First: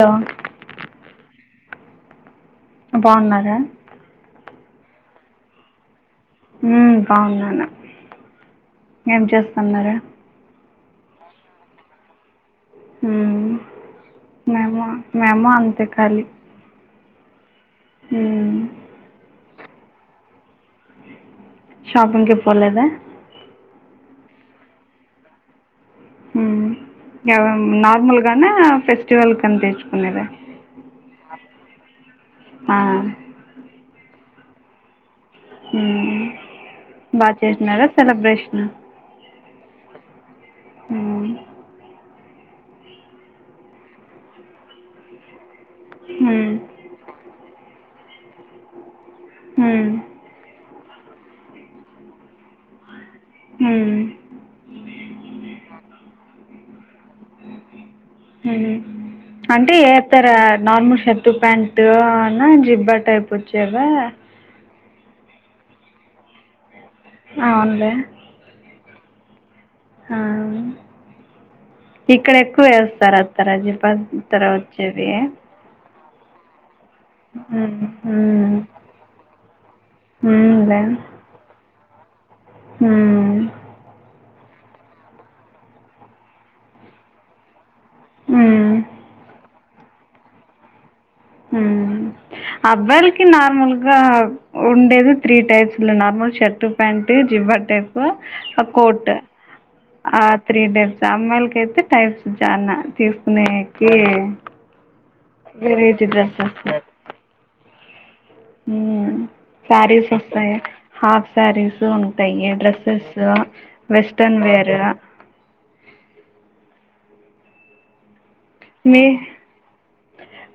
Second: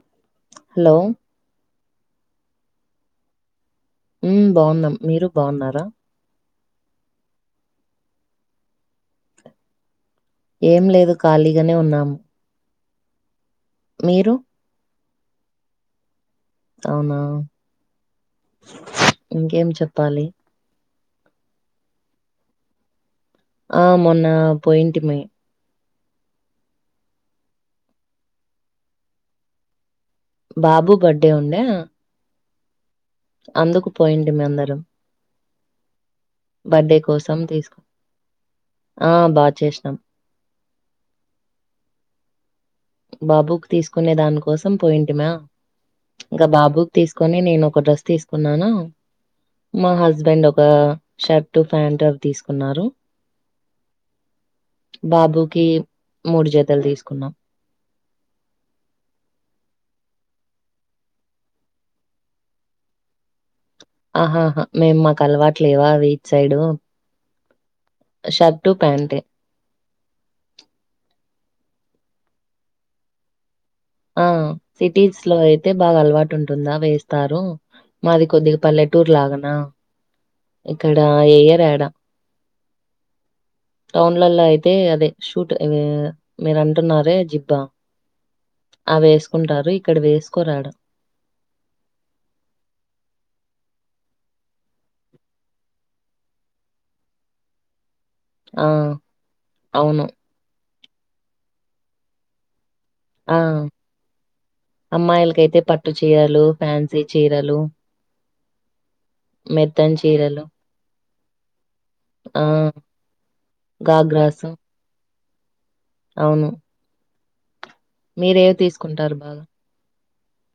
Hello hello బాగున్నారా మ్మ్ బావున్నాం మీరు బావున్నారా మ్మ్ బాగున్నాను ఏం చేస్తున్నారు ఏం లేదు ఖాళీగానే ఉన్నాం మ్మ్ మేమో మేమో అంతే కాలీ అవునా మ్మ్ తెప్పాలి షాపింగ్కి పోలేదా ఆ మొన్న పోయింటిమే ఊ ఆ నార్మల్గానే ఫెస్టివల్ అని తెచ్చుకునేద బాబు బర్త్డే ఉండే ఆ అందుకు పోయింటిమి అందరం ఊ బర్డే కోసం తీసుకు ఆ బాగా చేసినాం ఊ బాబుకి తీసుకునే దాని కోసం పోయింటిమా ఇంకా మ్మ్ బాబుకి తీసుకొని నేను ఒక డ్రెస్ తీసుకున్నాను మా మ్మ్ హస్బెండ్ ఒక షర్ట్ ప్యాంట్ అవి తీసుకున్నారు మ్మ్ బాబుకి మూడు జతలు తీసుకున్నాం ఊ అంటే ఏతర నార్మల్ షర్టు ప్యాంట్ అన్నా జిబ్బా టైప్ వ ఆహాహా మేము మాకు అలవాట్లే వాది ఇట్ సైడు అవును షర్ట్ ప్యాన్ట్ ఏ ఆ ఇక్కడ ఎక్కువ వేస్తారు అక్క రజిత్ ఆ సిటీస్ లో అయితే బాగా అలవాటు ఉంటుందా వేస్ స్తారు మాది ఉమ్ కొద్దిగా పల్లెటూరు లాగానా ఉమ్లే ఇక్కడ ఏయర ఆడ ఉమ్ టౌన్లలయితే అయితే అదే షూట్ మీరు అంటున్నారే జిబ్బా ఉమ్ ఆ వేసుకుంటారు ఇక్కడ వేసుకోరాడ అబ్బాయిలకి నార్మల్గా ఉండేది త్రీ టైప్స్ లో నార్మల్ షర్ట్ ప్యాంట్ జిబా టైప్ ఆ! కోట్ అవును. ఆ త్రీ టైప్ అమ్మాయిలకి అయితే టైప్స్ చానా ఆ! తీసుకునేకి అమ్మాయిలకైతే పట్టు వెరైటీ చీరలు ఫ్యాన్సీ చీరలు ఊ మెత్తని సారి చీరలు, సొస్తయి హాఫ్ శారీస్ ఆ! ఉంటాయి డ్రెస్సెస్ వెస్ట్రన్ గాగ్రాస్ వేర్ అవును మీరేవి నే తీసుకుంటారు బాగా?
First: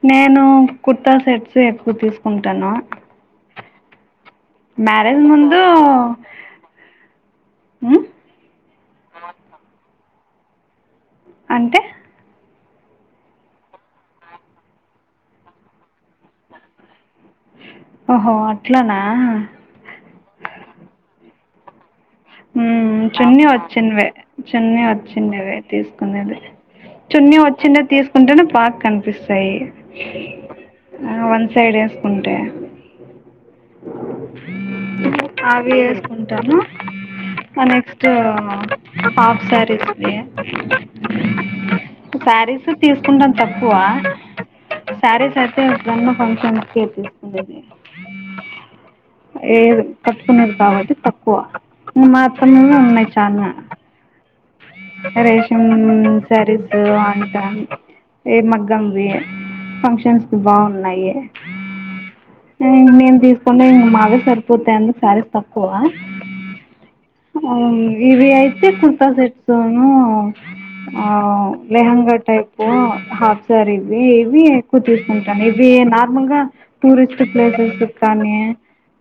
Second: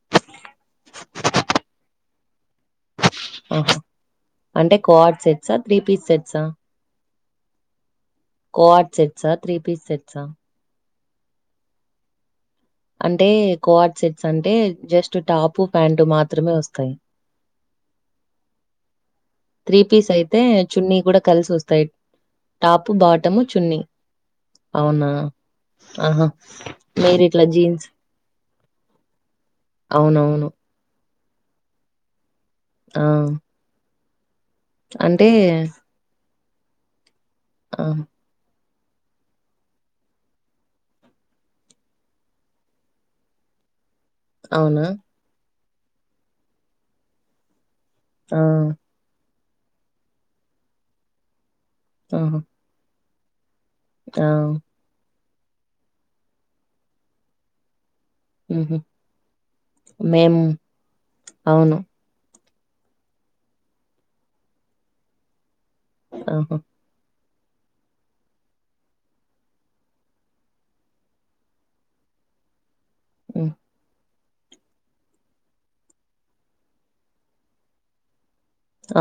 నేను కుర్త సెట్స్ ఎకు తీస్ ఉంటాను ఆహా అంటే కడ్ సెట్సా త్రీ పీస్ సెట్సా ఊ కో ఆట్ సెట్స త్రీ పీస్ సెట్సా అంటే అంటే కో ఆట్ సెట్స్ అంటే జస్ట్ టాపు ప్యాంటు మాత్రమే వస్తాయి. ఓహో అట్ల నా త్రీ పీస్ అయితే చున్నీ కూడా కలిసి వస్తయ్. హ్మ్ చున్నీ వచ్చినవే చున్నీ అవునా? వచ్చినవే ఆహా! తీసుకునేది. చున్నీ మీరిట్లా వచ్చింది జీన్స్ తీసుకుంటేనే బాగ్ కనిపిస్తాయి అవునవును. ఆ వన్ సైడ్ వేసుకుంటే ఆ అంటే డ్రామూ ఆ నెక్స్టూ హాఫ్ సారీస్ వే సారీసు తీసుకుంటాం తక్కువా అవునా కే ఎప్పుడన్న ఫంక్షన్స్ కి తీసుకునేది. ఆ ఏయదు కట్టుకునేది దావత్ కి తక్కువా ఇ ఆహా! అత్తమ్మయే ఉన్నయ్ చానా. ఆ డెకరేషన్న్ శారీసూ అంటాద్ ఏ హుహు. మగ్గంవీ ఫంక్షన్స్ కి మేము బాగున్నాయి. అవును. నేను నేన్ తీసుకునేవి ఇంగ మావి సరిపోతాయని శారీస్ తక్కువా. ఆహా! అవును వివీ అయితే కుర్తాసెట్ ట్స్ న్నూ ఆ లెహంగా టైపూ హాఫ్ హ్మ్. శారీస్ వీ ఇవీ ఎక్కువ తీసుకుంటాను ఇవీ నార్మల్ గా టూరిస్ట్ ప్లేసెస్క్ కానీ.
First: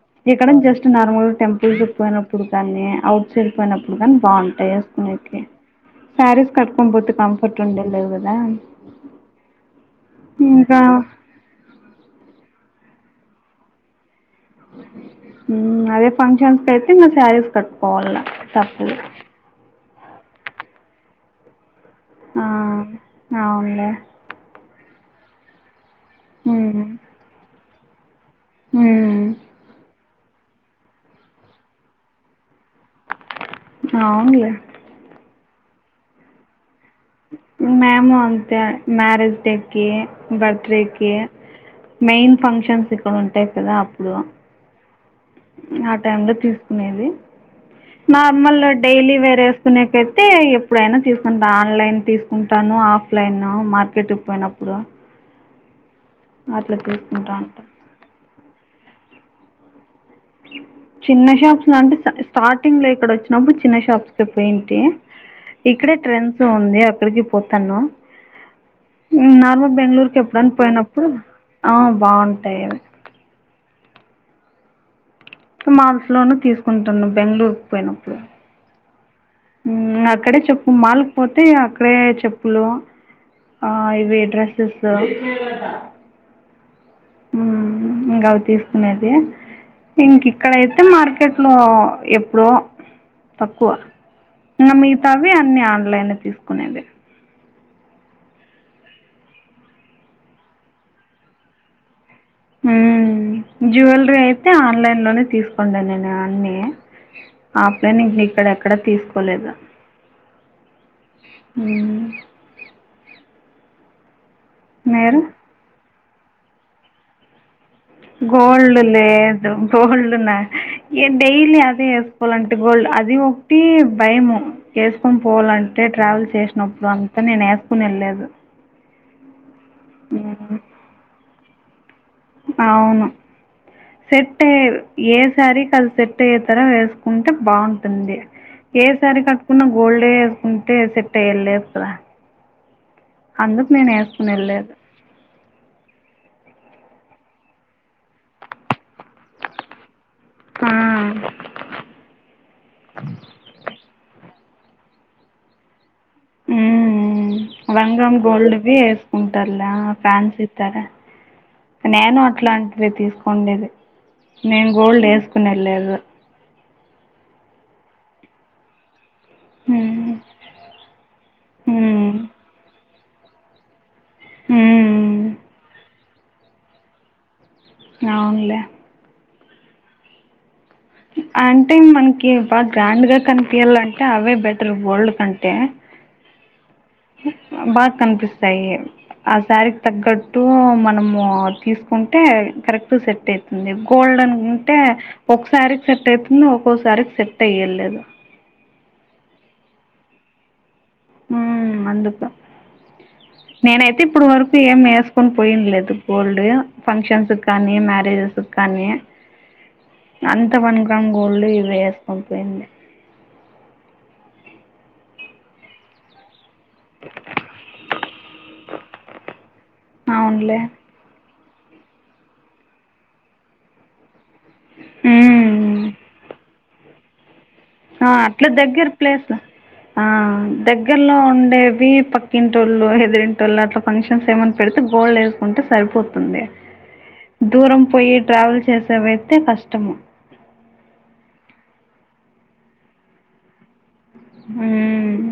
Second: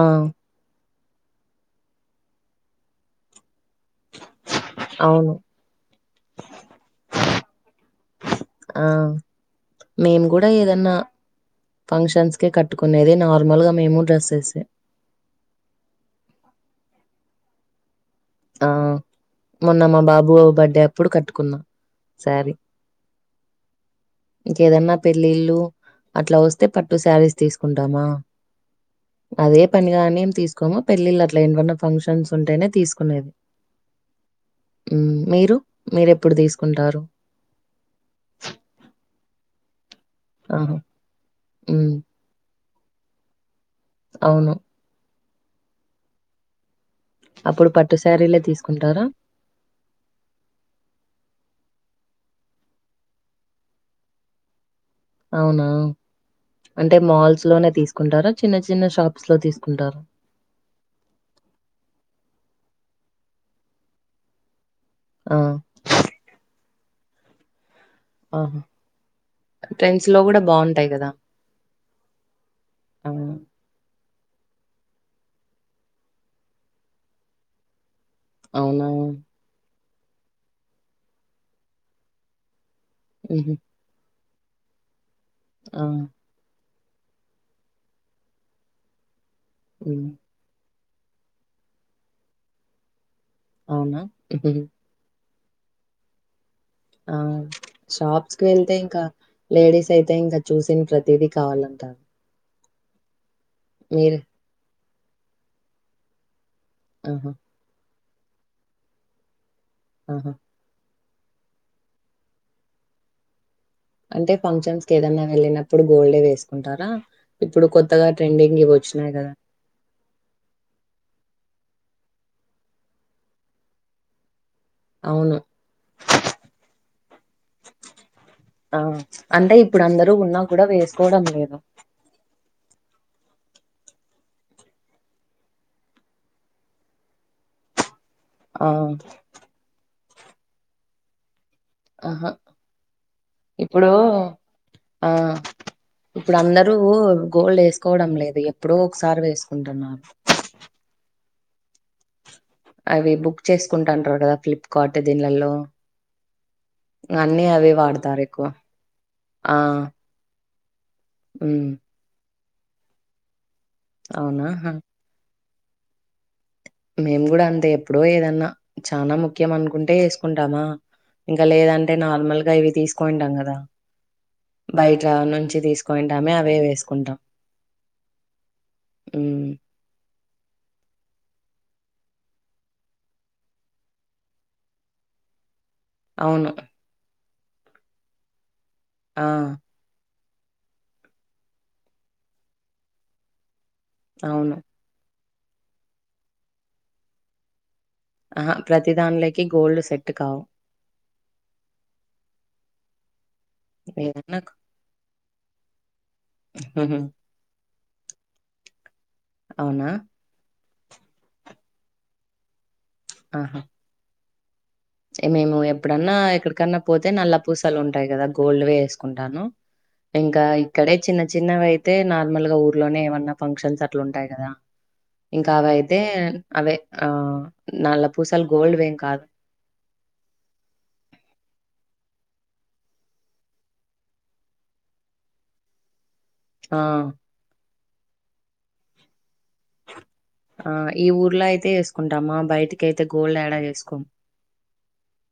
ఆ! ఎక్కడన్ జస్ట్ నార్మల్ టెంపుల్ కి పోయినప్పుడు కానీ ఔట్ సైడ్ పోయినప్పుడు కాని బాగుంటాయి. అవును. వేసుకునేటివి శారీస్ కట్టుకొనిపోతే కంఫర్ట్ ఉండ లేదు గదా. ఆ! మేము గూడా ఏదన్నా ఫంక్షన్స్ కి కట్టుకునేది నార్మల్ గా మేము డ్రెస్. హ్మ్ అదే ఫంక్షన్స్ కి ఐతే ఇంగ శారీస్ కట్. పోవల్లా తప్పదు బాబూ బర్డే అప్పుడు కట్టుకున్నా ఆ శారీ. అవును ఆ అవున్లే ఏదన్నా పెళ్ళిళ్ళూ అట్లా వస్తే ఉమ్ పట్టు శారీస్ తీసుకుంటామా. ఉమ్ అదే పనిగానేం తీసుకోము పెళ్ళిళ్ళు అట్లా ఏన్ వన్నా ఫంక్షన్స్ ఉంటేనే తీస్. కునేది అవునులే హ్మ్ మీరు మీరెప్పుడు తీసుకుంటారు. మేము అంతే మ్యారేజ్ డేకీ బర్త్ ఆహా! డేకీ. హ్మ్. మెయిన్ ఫంక్షన్స్ ఇక్కడ ఉంటాయి కదా అప్పుడూ. అవును. ఆ టైమ్ లో తీస్ కునేది అప్పుడు పట్టు శారీలే నార్మల్ల తీసుకుంటారా? డైలీ వేర్ ఏసుకునేకైతే ఎప్పుడైనా తీసుకుంటా ఆన్ ఆన్లైన్ తీసుకుంటాను ఆఫ్లైన్ మార్కెట్కి పోయినప్పుడు. అవునా అట్లా అంటే తీసుకుంటూ మాల్స్ ఉంటాను లోనే తీసుకుంటారా చిన్న చిన్న షాప్స్ లో తీసుకుంటారా. చిన్న షాప్స్ లో అంటే స్ స్టార్టింగ్ లో ఇక్కడ వచ్చినప్పుడు చిన్న షాప్స్ కె పోయింట్. టీ ఆ! ఇక్కడే ట్రెండ్స్ ఉంది అక్కడికి పోతాను. ఆహా నార్మల్ బెంగళూరుకి ట్రెండ్స్‌లో గూడా ఎప్పుడన్న బావుంటాయి పోయినప్పుడు గదా! ఆ బాగుంటాయి అవి. ఆ! మాల్స్ లోను తీసుకుంటాను బెంగళూరుకి పోయినప్పుడు. అవునా హ్మ్ అక్కడే చెప్పు మాలుకు పోతే అక్కడే చెప్పులూ హుహు. ఆ ఇవ్వి డ్రెస్సెసూ ఆ హ్మా ఇంకా అవి తీసుకునేది హ్మ్. ఇంక్ ఇక్కడయిత్. తే మార్కెట్లో ఎప్పుడో తక్కువ అవునా? ఇంగ మిగతా వీ అన్ని ఆన్లైన్ లో తీసు ఆవు షాప్స్ కి వెళ్తే ఇంకా లేడీస్ అయితే ఇంకా చూసిన్ ప్రతిదీ కావాలంటారు ఉమ్ మీరు జ్యువెలరీ అయితే ఆన్లైన్ లోనే తీసుకుంటా నేను అన్నీ ఆహ నేనీ ఇంక్ ఇక్కడ ఎక్కడ తీసుకోలేదు ఆహ ఉమ్ అంటే ఫంక్షన్స్ మీరు కేదన్నా వెళ్ళినప్పుడు గోల్డే వేసుకుంటారా? ఇప్పుడు కొత్తగా ట్రెండింగ్ ఇవి గోల్డ్ వచ్చినాయి కదా! లేదు గోల్డ్ నా ఏం డైలీ అ వేసుకోవలంటే గోల్డ్ అది ఒకటి భయము వేసుకొని అవును. పోవల్లంటే ట్రావెల్ చేసినప్పుడు అంతా నేను ఏస్కునేలేదు ఆ! అంటే ఇప్పుడు అందరూ ఉన్నా కూడా వేసుకోవడం లేదు అవును సెట్ అయ్యే ఏసారి కది సెట్ అయ్యే తర వేసుకుంటే బాగుంటుంది ఆ! ఏ సారీ కట్టుకున్నా గోల్డే వేసుకుంటే సెట్ అయ్యేలేద్ ఆహ ఇప్పుడు నేను వేసుకుని వెళ్ళలేదు ఆ ఇప్పుడు అందర్ రూ గోల్డ్ వేసుకోవడం లేదు ఎప్పుడో ఒకసారి వేసుకుంటున్నారు ఆ అవి బుక్ చేసుకుంటుంటారు కదా ఫ్లిప్కార్ట్ దీన్లలో ఉమ్ రంగం ఎక్కువ. గోల్డ్వి ఆ! వేసుకుంటర్లా ఫ్యాన్సీ తర హ్మ్. నేను అట్లాంటిది తీసుకోండేది అవునా నేన్ గోల్డ్ వేస్ కునేలేదు మేం కూడా అంతే ఎప్పుడో ఏదన్నా చానా ము ముఖ్యం అనుకుంటే ఉమ్ వేసుకుంటామా ఇంకా లేదంటే ఉమ్ నార్మల్గా ఇవి తీసుకోంటాం కదా బైజా ఉమ్ నుంచి తీసుకోంటామే అవే వేస్కుంటాం అవున్లే ఉమ్ అంటే మన్కి బాగా గ్రాండ్ గా కనిపియ్యాలంటే అవే బెటర్ గోల్డ్ కంటే అవును బాగ్కనిపిస్తాయి ఆ సారీ క్ తగ్గట్ మనము తీసుకుంటే కరెక్ట్ సెట్ అయితుంది గోల్డె అవును అంటే ఒక్కసారికి సెట్ అయితుంది ఒక్కొసారికి సెట్ అయ్యేలేదు ఆహ ప్రతిదాన్లేకి గోల్డ్ సెట్ కావు ఉమ్ అందుకు నేనైతే ఇప్పుడు ఏదన్నా వరకు ఏం వేస్ కొన్ పోయిండ్లేదు గోల్డ్ ఉహు ఫంక్షన్సు కానీ మ్యారెజస్ కానీ అవ్ నా ఇంత వన్ గ్రామ్ గోల్డ్ ఇవి వేసుకొన్ పొయింది ఆహ ఇగ మేము ఎప్పుడన్నా ఎక్కడ కన్నా పోతే నల్ల పూసలు ఉంటాయ్ కదా గోల్డ్వే వేసుకుంటాను ఇంకా అవునులే ఇక్కడే చిన్న చిన్నవైతే నార్మల్ గా ఊర్లోనే ఏమన్నా ఫంక్షన్స్ అట్ల ఉంటాయ్ కదా ఇంకా ఉమ్. అవైతే అవే ఆ నల్ల ఆ పూసలు అట్ల గోల్డ్‌వేం దెగ్గర్ ఏం కాదు. ప్లేస్ ల ఆ దగ్గర్లో ఉండేవి పక్కింటోళ్ళు, హెదిరింటోళ్ళు అట్ల ఫంక్షన్స్ ఏమన్ గోల్డ్ వేసుకుంటే సరిపోతుంది. ఆ! దూరం పొయ్యి ట్రావెల్ చేసేవై ఆ ఈ ఊర్లో అయితే వేసుకుంటామా బయటికి అయితే గోల్డ్ ఏడా ఏసుకోం ఉమ్మ్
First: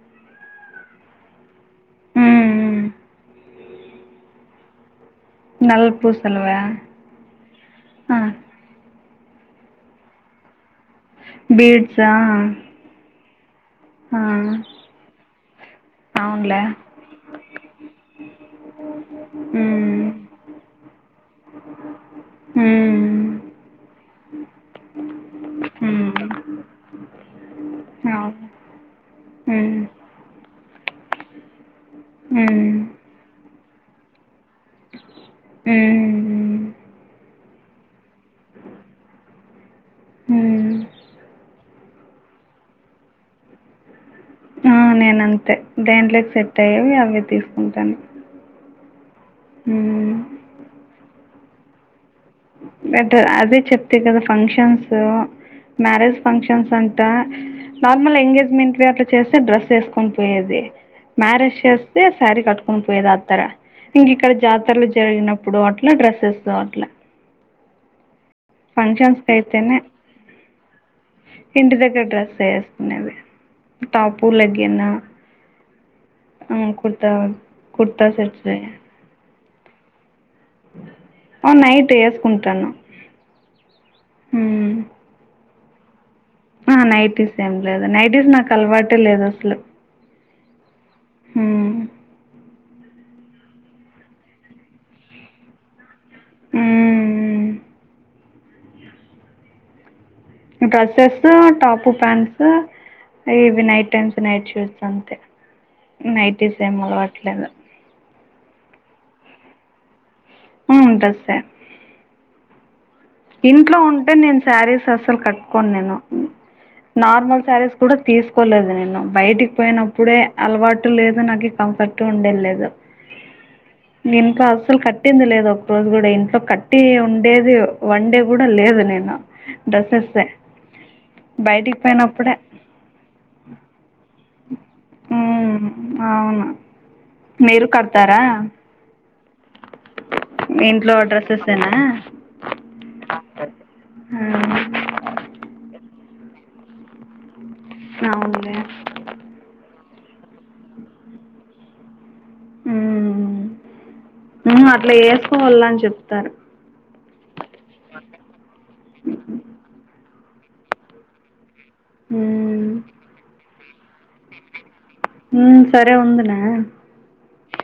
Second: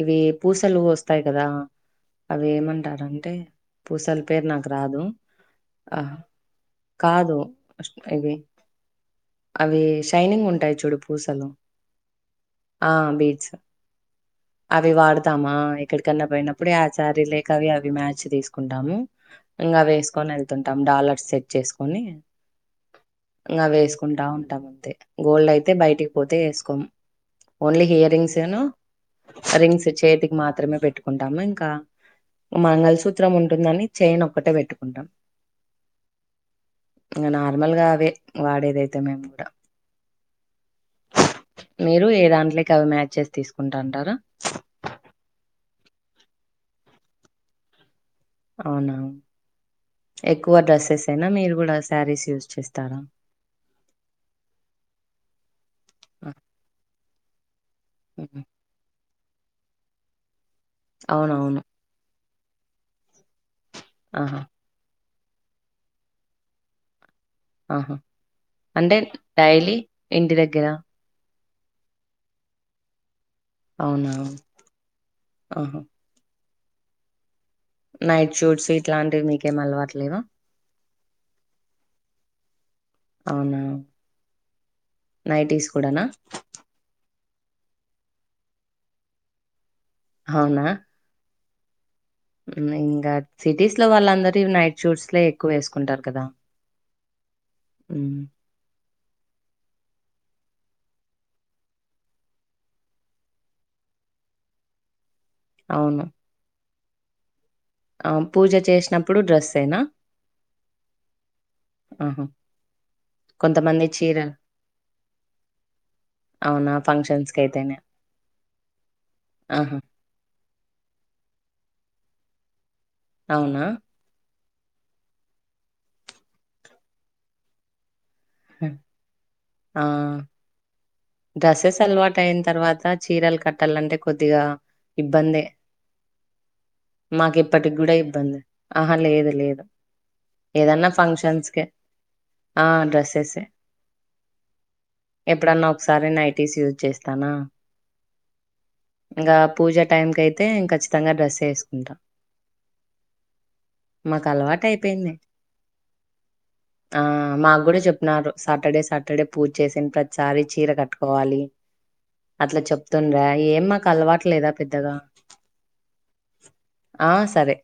ఇవి పూసలు వొస్తాయి కదా అవి ఉమ్. ఏమంటారంటే పూసల పేరు నాకు రాదు నల్ల ఆ పూసలువా కాదు ఇది అవి షైనింగ్ ఉంటాయి చూడు పూసలు ఆ బీట్స్ ఆ అవి వాడతామా ఎక్కడికన్నా పోయినప్పుడే ఆచారీ లేక అవి అవి మ్యాచ్ తీసుకుంటాము ఇంగ మ్మ్ అవేసుకొని ఎళ్తుంటాం డాలర్స్ సెట్ చేసుకొని ఉమ్మ్ ఇంగ అవి ఎసుకుంటా ఉంటాం అంతే గోల్డ్ అయితే మ్మ్ బయటికి పోతే ఎసుకోం ఓన్లీ హియరింగ్స్ అవును ఏనా మ్మ్ రింగ్స్ చేతికి మాత్రమే పెట్టుకుంటాము ఇంకా మ్మ్ మంగళసూత్రం ఉంటుందని చైన్ ఒక్కటే పెట్టుకుంటాం మ్మ్ ఇంగ నా నార్మల్గా అవే వాడేదైతే మేము కూడా ఉమ్మ్ మీరు ఏ దాంట్లోకి అవి మ్యాచ్ చేసి తీసుకుంటా అంటారా ఆ నేనంతే దేంట్లోకి సెట్ అయ్యేవి అవే తీసుకుంటాను అవునా మ్మ్ ఎక్కువ డ్రెస్సెసేన మీరు కూడా శారీస్ యూజ్ చేస్తారా బట్ అదే చెప్తి కదా ఫంక్షన్సూ మ్యారేజ్ ఆ! ఫంక్షన్స్ అం ట నార్మల్ హ్మ్. ఎంగేజ్మెంట్ వి అట్లా చేస్తే డ్రెస్ ఎసుకొని పోయేది మ్యారేజ్ అవునవును చేస్తే శారీ కట్టుకొని పోయేది ఆత్తర ఇంగిక్కడ ఆహా జాతరలు జరిగినప్పుడు అట్లా డ్రెస్సెస్ అట్లా ఆహా అంటే ఫంక్షన్స్కి డైలీ అయితేనే ఇంటి దగ్గర ఇంటి దగ్గర డ్రెస్సే ఏసుకునేది అవునా టాపు లేగ్గిను ఆహా అ కుడత నైట్ షూట్స్ ఇట్లాంటివి మీకేమి అలవాట్లేవా ఆ నైట్ ఏసుకుంటాను అవునా ఉమ్మ్ కుడనా ఆ నైటీస్ ఏం లేదు నైటీస్ నాకు అలవాటే లేదు అసలు అవునా ఉమ్మ్ ఇంగా సిటీస్లో వాళ్ళందరు ఇవి నైట్ షూట్స్లే ఎక్కువ ఏసుకుంటారు కదా ఉమ్మ్ డ్రెస్సెస్ టాపు ప్యాంట్స్ ఇవి నైట్ టైమ్స్ నైట్ షూట్స్ అంతే అవును నైటీస్ ఏం అలవాట్లేదు ఆ పూజ చేసినప్పుడు డ్రెస్సేనా ఉమ్మ్ డ్రెస్సే ఆహా ఇంట్లో కొంతమంది ఉంటే చీర నేను శారీస్ అసలు కట్టుకోను నేను అవునా ఫంక్షన్స్ కి నార్మల్ శారీస్ అయితేనే కూడా తీసుకోలేదు నేను బయటికి ఆహా పోయినప్పుడే అలవాటు లేదు నాకు కంఫర్ట్ ఉండేలేదు అవునా ఇంక అసలు కట్టింది లేదు ఒకరోజు కూడా ఇంట్లో కట్టి ఉండేది వన్ డే కూడా హ్మ్. లేదు నేను ఆ డ్రెస్సెస్సే బయటికి డ్రెస్సెస్ అలవాటు పోయినప్పుడే అయిన తర్వాత చీరలు కట్టాలంటే కొద్దిగా ఇబ్బందే ఉమ్, అవును మాకు మీరు ఇప్పటికి కూడా కడతారా ఇబ్బందే ఆహ లేదు ఏదన్నా ఇంట్లో ఫంక్షన్స్‌కే డ్రెస్సెసేనా ఆ డ్రెస్సెస్సే ఎప్పుడన్నా ఒకసారి నైటీస్ యూజ్ చేస్తానా అవునులే టైమ్ కయితే కచ్చితంగా డ్రస్సే ఏసుకుంటాం మాకు అలవాటు ఉమ్ అట్లా అయిపోయింది వేసుకోవాల అని చెప్ ఆ మాకు కూడా చెప్నారు సాటర్డే సాటర్డే పూజ చేసిన ప్రతి ఒకసారి చీర కట్టుకోవాలి అట్లా ఉమ్. చెప్తుండర్రు ఏ మాకు అలవాట్ లేదా పెద్దగా ఉమ్, సరే ఉందునా ఆ సరే